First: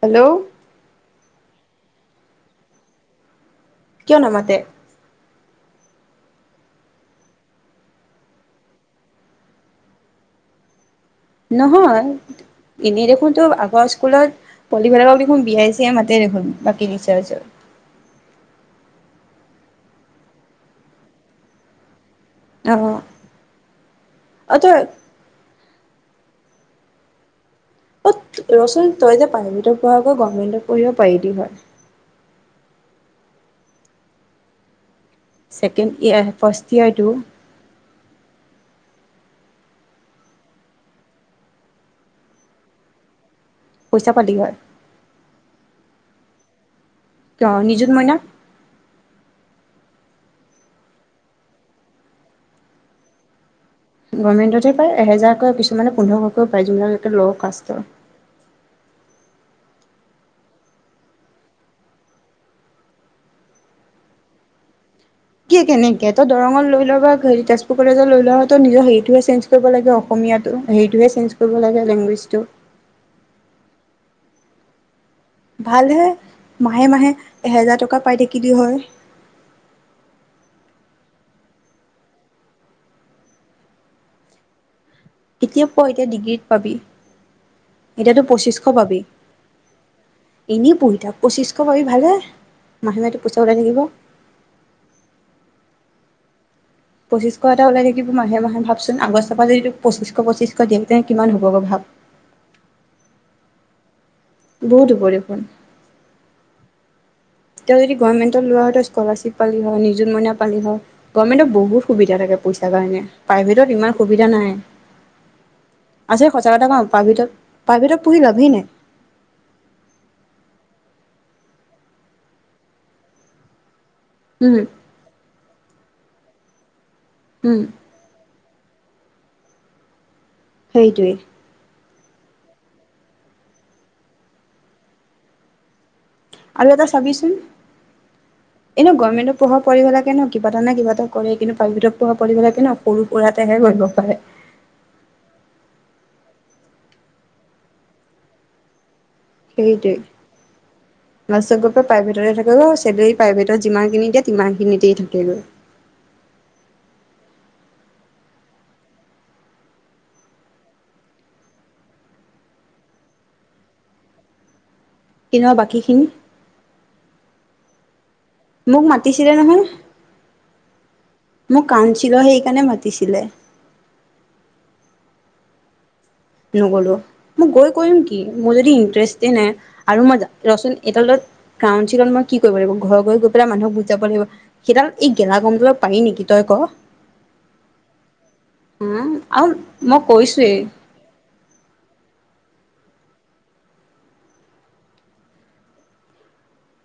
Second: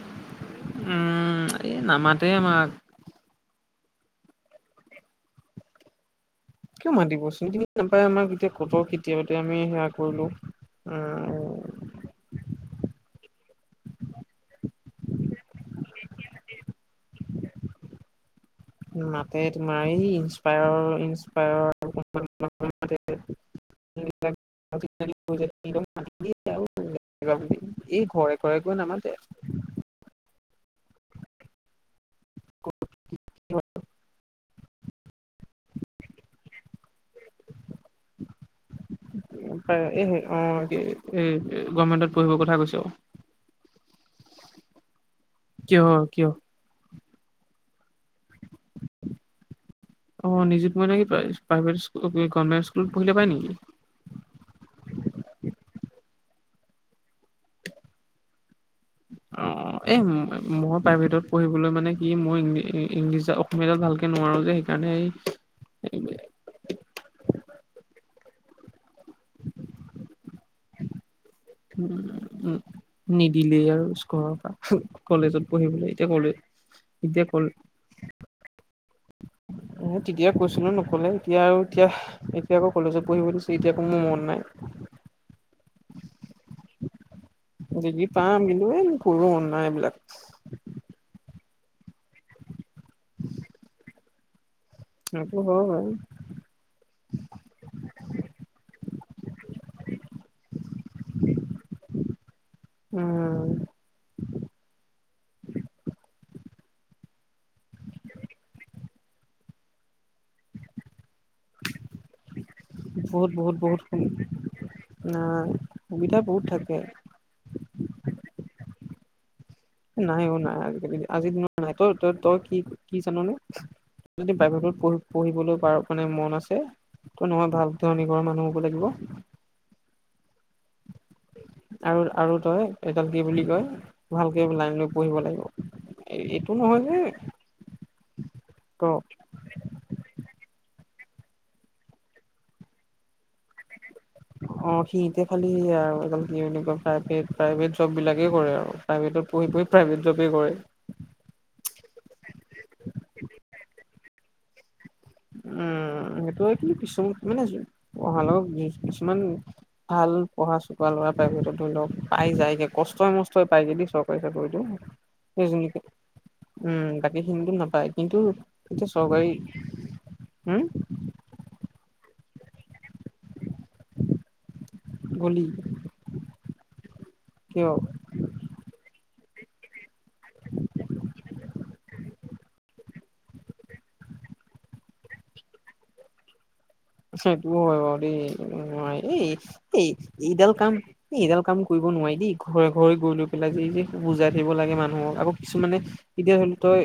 Hello, উম, এই নামাতে আমাক। কিয় নামাতে। কিয় মাতিবচোন চিনি তিনি নাপায় আমাক গতিকে কট কেতিয়াবাতে আমি সেৱয়া কৰিলো। উম নহয় এনেই দেখোন তো আগৰ স্কুলত। পলিভেলৰ পৰা দেখোন বিয়াাই চি মাতে দেখোন বাকী চাৰ। মাতে তোমাৰ এই ইনসপায়াৰ - ইনসপায়াৰ। অ অ তই [unintelligible] য। [unintelligible] অ, ৰচ তই যে প্ৰাইভেটৰ পঢ় আক গভমেন্টত পঢ়িব পাৰি লি হয়। [unintelligible] চেকেণ্ড ইয়াৰ ফষ্টট ইয়াৰটো। এই অ, এই গভমেন্টত পঢ়িবৰ কথা কৈছো অ। পইচা পাতি হয়। কিহৰ - কিহৰ। অ, নিজুত মইনা। অ, নিযুত মইনা কি প্ৰাইভেট স্কুল গমেণ্ট স্কুলত পঢ়িলে পায় নেকি। গভমেণ্টতহে পায় এহেজাৰকৈ কিছুমানে পোন্ধৰশকৈও পায় যিমানকে ল' কাষ্টৰ। অ', অ, এ মই প্ৰাইভেটত পঢ়িবলৈ মানে কি মইং ইংলিছ অসমীয়াাত ভালকে নোৱাৰো যে। সেইকাৰণে। কি কেনেকে তই ত' নিজৰ অসমীয়া তো হে চেঞ্জ কৰিব লাগে অসমটো। উ - উ নিদিলেই আৰু ঘৰৰ পৰা। কলেজত পঢ়িবলৈ ভালহে এতিয়া কলেজ মাহে - মাহে এতিয়া কল এহেজাৰ টকা পাই থাকিলে হয়। তেতিয়া কৈছিলো নকলে এতিয়া আৰু এতিয়া এতিয়া আকৌ কলেজত পঢ়িব দিছে এতিয়া আকৌ মোৰ মন নাই। এতিয়া প এতিয়া ডিগ্ৰীত পাবি। ডিগ্ৰী এতিাতো পাম কিন্তু পচিছশ এই মোৰ পাবি পঢ়িব মন নাই এইবিলাক এনেই পঢ়ি থাক। পঁচিছশ পাবি ভালে মাহে মাহেটো পইচা ওলাই থাকিব। সেইটো হয় বাৰু। পঁচিশ এটা ওলাই থাকিব মাহে মাহে ভাবচোন আগষ্টৰ পৰা যদি তোক পঁচিশ পঁচিশ দিয়ক তেন্ত কিমান হব ভাব। উম। বহুতো পৰিপূৰ্ণ। তেওঁ যদি গভমেণ্টত লোৱা হয় স্কলাৰশ্বিপ পালি হয় নিয মইনা পালি হয়। গভৰ্মেণ্টত বহুত সুবিধা থাকে পইচাৰ কাৰণে বহুত বহুত প্ৰাইভেটত বহুত ইমান সুবিধা নাই। সুবিধা আছে বহুত সঁচা কথা থাকে কওঁ প্ৰাইভটত প্ৰাইভটত পঢ়ি লাবি নাই। নাই অ নাই আজিকালি আজিৰ দিনত নাই তই তই তই কি কি জাননে। যদি উম প্ৰাইভেট পঢ় পঢ়িবলৈ পাৰ মানে মন আছে ত' নহয় উম ভাল ধৰ নি ঘৰৰ মানুহ। লাগিব। সেইটোৱে। আৰু আৰু তই এডাল কি বুলি কয় ভালকে লাইন লৈ পঢ়িব লাগিব। এইটো আৰু নহয় এটা যে চাবিচোন ত এনে গভমেন্টৰ পঢ়া পঢ়িব লাগে ন কিবা এটা নে কিবা এটা। কৰে কিন্তু পাৰৃথক প লাগে ন সৰু সুৰাতেহে কৰিব পাৰে অ সি'এতিয়া খালি আৰু প্ৰভ প্ৰাইভেট জব বিলাকে কৰে আৰু। প্ৰাইভেটত পঢ়ি পঢ়ি সেইটোৱে প্ৰাইভেট জবেই কৰে। লাষ্টত গৈ প্ৰাইভেটতে থাকিব প্ৰাইভেটত যিমানিন দিয়েিমানখিনি। উম সেইটো হয় কিন্তু কিছু মানে অহাৰ লগত কিছুমান। ভাল পঢ়া চুা লৰা প্ৰাইভেটত ধৰি লওক পাই যায়গে কষ্টই মষ্টই পায়গে দ চৰকাৰী চাকৰিতটো। কিন্তু সেইজনীে বাকীখিনি উম বাকী হিন্দু নাপ কিন্ত মোক এতিয়া চৰকাৰী। মাতিছিলে নহয় হম। মোক কানছিল সেইকাৰণে মাতিছিলে। গলি? নগলো, মই কিয় গৈ কৰিম কি মোৰ যদি ইন্টাৰেষ্ট নাই। আৰু মই ৰচুন এডালত গ্ৰাউন চিকন মই। কি কৰিব লাগিব, ঘৰৰ গৈ গৈ পেলাই মানুহক বুজ যাব লাগিব সেইডাল এই গেলা গমজলৰ পাৰি নেকি তই ক? সেইটো হয় বাৰু দেই। অ হা এই আৰু এই মই এইডাল কৈছোৱেই কাম, এই এইডাল কাম কৰিব নোৱাৰি দেই। ঘৰে ঘৰি গৈ লৈ পেলাই যে যে বুজাই থাকিব লাগে মানুহক আকৌ কিছুমানে এতিয়া ধৰি লও তই।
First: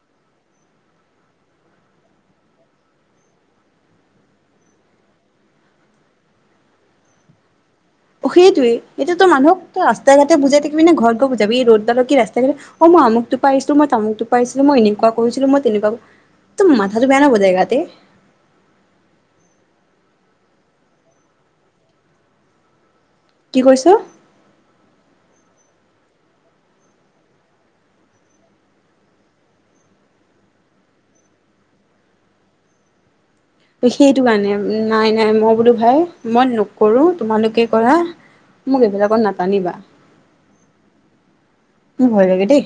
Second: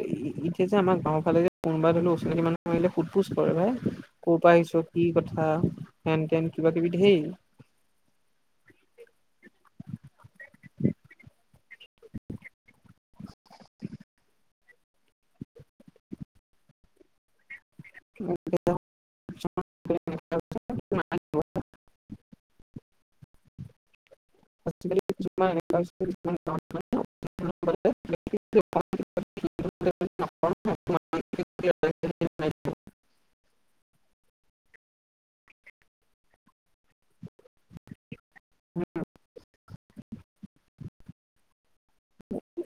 এতিয়া যে আমাৰ গাঁওৰ ফালে যে কোনোবা অচিনাকি মানুহ আহিলে সুদ পোছ কৰে ভাই ক'ৰ পৰা আহিছত। কি কথা হেন তেন কিবা কিবি ঢেৰ। সেইটয়ে এইটো, মানুহক ৰাস্তা ঘাট বুজাই থাকিবি ঘৰত গৈ বুজাবি এই ৰ'। কী ৰাস্তা কেইটা মই আমুক। টোপাই আমই তামুক টোপাই আছিলো মই এনেকুৱা কৰিছিলো মই তেনেকুৱা একো মাথাটো বেয়া নহবেগাতে [unintelligible] [unintelligible] [unintelligible] কি কৈছ? [unintelligible] [inaudible] [inaudible] সেইটো কাৰণে, নাই নাই মই বোলো ভাই মই নকৰো তোমালোকে কৰা। মোক এইবিলাকত নাটানিবা। [unintelligible] মোৰ ভয় লাগে দেই।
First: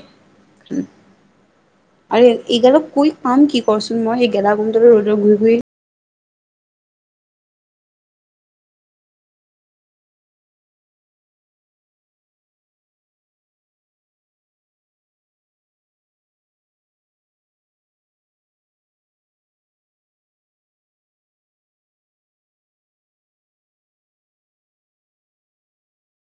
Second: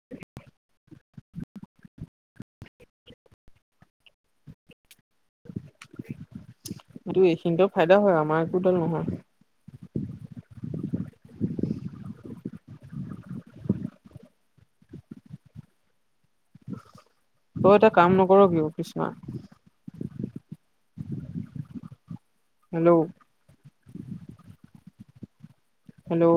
আৰু এইগালক কৈ কাম কি কচোন মই, সেই গেলা গুমডটোৰ ৰ'দত ঘূৰি ঘূৰি। কিন্তু এইখিনিতেও ফাইদা হয় আমাৰ একোডাল নহয়। তই এটা কাম নকৰ ক অফিছনা। হেল্ল'। হেল্ল'